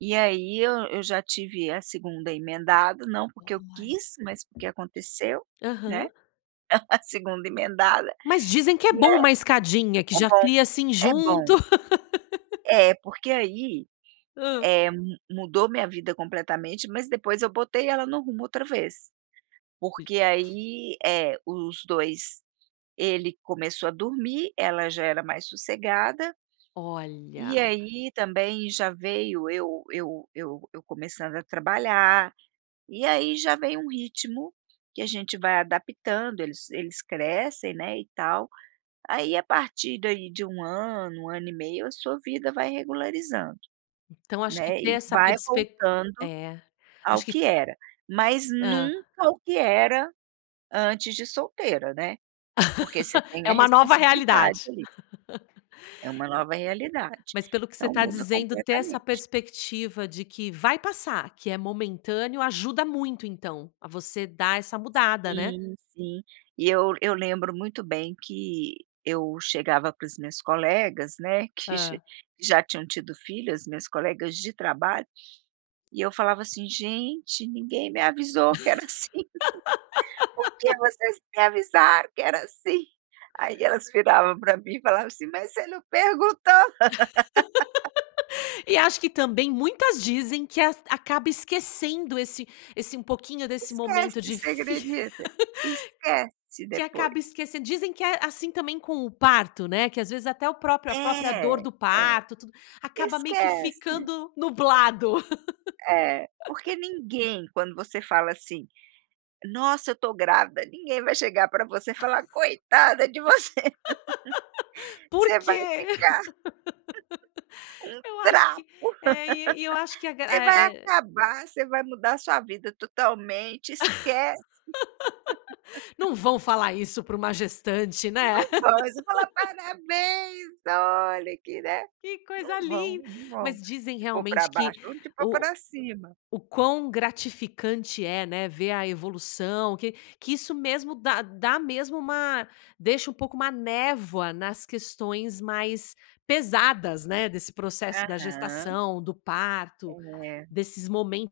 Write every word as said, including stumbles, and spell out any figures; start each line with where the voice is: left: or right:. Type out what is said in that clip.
right: E, aí, eu eu já tive a segunda emendado, não, porque eu
left: Olha.
right: quis, mas, porque aconteceu,
left: Aham.
right: né, a segunda emendado.
left: Mas dizem que é
right: E, é
left: bom uma escadinha, que
right: é
left: já
right: bom,
left: cria assim
right: é bom!
left: junto.
right: É porque aí,
left: Hã.
right: eh, mu mudou minha vida completamente, mas depois eu botei ela no rumo outra vez,
left: E
right: porque, aí eh, os dois ele começou a dormir, ela já era mais sossegada, e,
left: Olha.
right: aí, também já veio eu eu eu eu começando a trabalhar, e aí já veio um ritmo que a gente vai adaptando eles-eles crescem, né, e tal, aí, à partir daí de um ano, um ano e meio a sua vida vai regularizando,
left: Então, acho que
right: né,
left: ter
right: e
left: essa
right: vai
left: perspec
right: voltando
left: É,
right: ao
left: acho que
right: que era, mas
left: Hã.
right: nunca o que era antes de solteira, né. Porque você tem
left: É
right: a
left: uma nova
right: responsabilidade,
left: realidade.
right: ali, é uma nova realidade,
left: Mas pelo que você
right: então
left: tá
right: muda
left: dizendo, ter essa
right: completamente.
left: perspectiva de que vai passar, que é momentâneo, ajuda muito então, a você dar essa mudada né.
right: Sim, sim, e eu eu lembro muito bem, que eu chegava para as minhas colegas, né, que xi
left: Hã.
right: já tinham tido filhas, minhas colegas de trabalho, e eu falava, assim: "Gente ninguém me avisou que era assim. por que vocês não me avisaram que era assim?" Aí elas viravam pra mim e falavam, assim: "Mas você não perguntou!"
left: E acho que também muitas dizem que as acaba esquecendo esse esse um pouquinho desse momento
right: Esquece, você
left: difí
right: acredita? Esquece
left: Que
right: depois.
left: acaba esquecen dizem que é assim também com o parto, né? Que às vezes até o próprio a própria dor
right: É,
left: do
right: é,
left: parto, tudo acaba meio que
right: esquece.
left: ficando nublado.
right: É, porque ninguém, quando você fala, assim: "Nossa eu tô grávida!" ninguém vai chegar pra você e falar: "Coitada de você
left: Por
right: você vai
left: quê?
right: ficar um
left: Eu acho
right: trapo.
left: que é e e eu acho que a
right: Você
left: gra
right: vai
left: é é
right: acabar, você vai mudar a sua vida totalmente, esquece."
left: Não vão falar isso pra uma gestante né?
right: Não vão! Eles vão falar: "Parabéns!" olha aqui, né?
left: Que
right: Não
left: coisa
right: vão
left: lin
right: não vão
left: Mas dizem
right: te por pra
left: realmente que
right: baixo, vão te por
left: o
right: pra cima.
left: o quão gratificante é, né, ver a evolução que que isso mesmo dá dá mesmo uma deixa um pouco uma névoa nas questões mais pesadas, né, desse processo da
right: Aham.
left: gestação, do parto,
right: É.
left: desses momentos.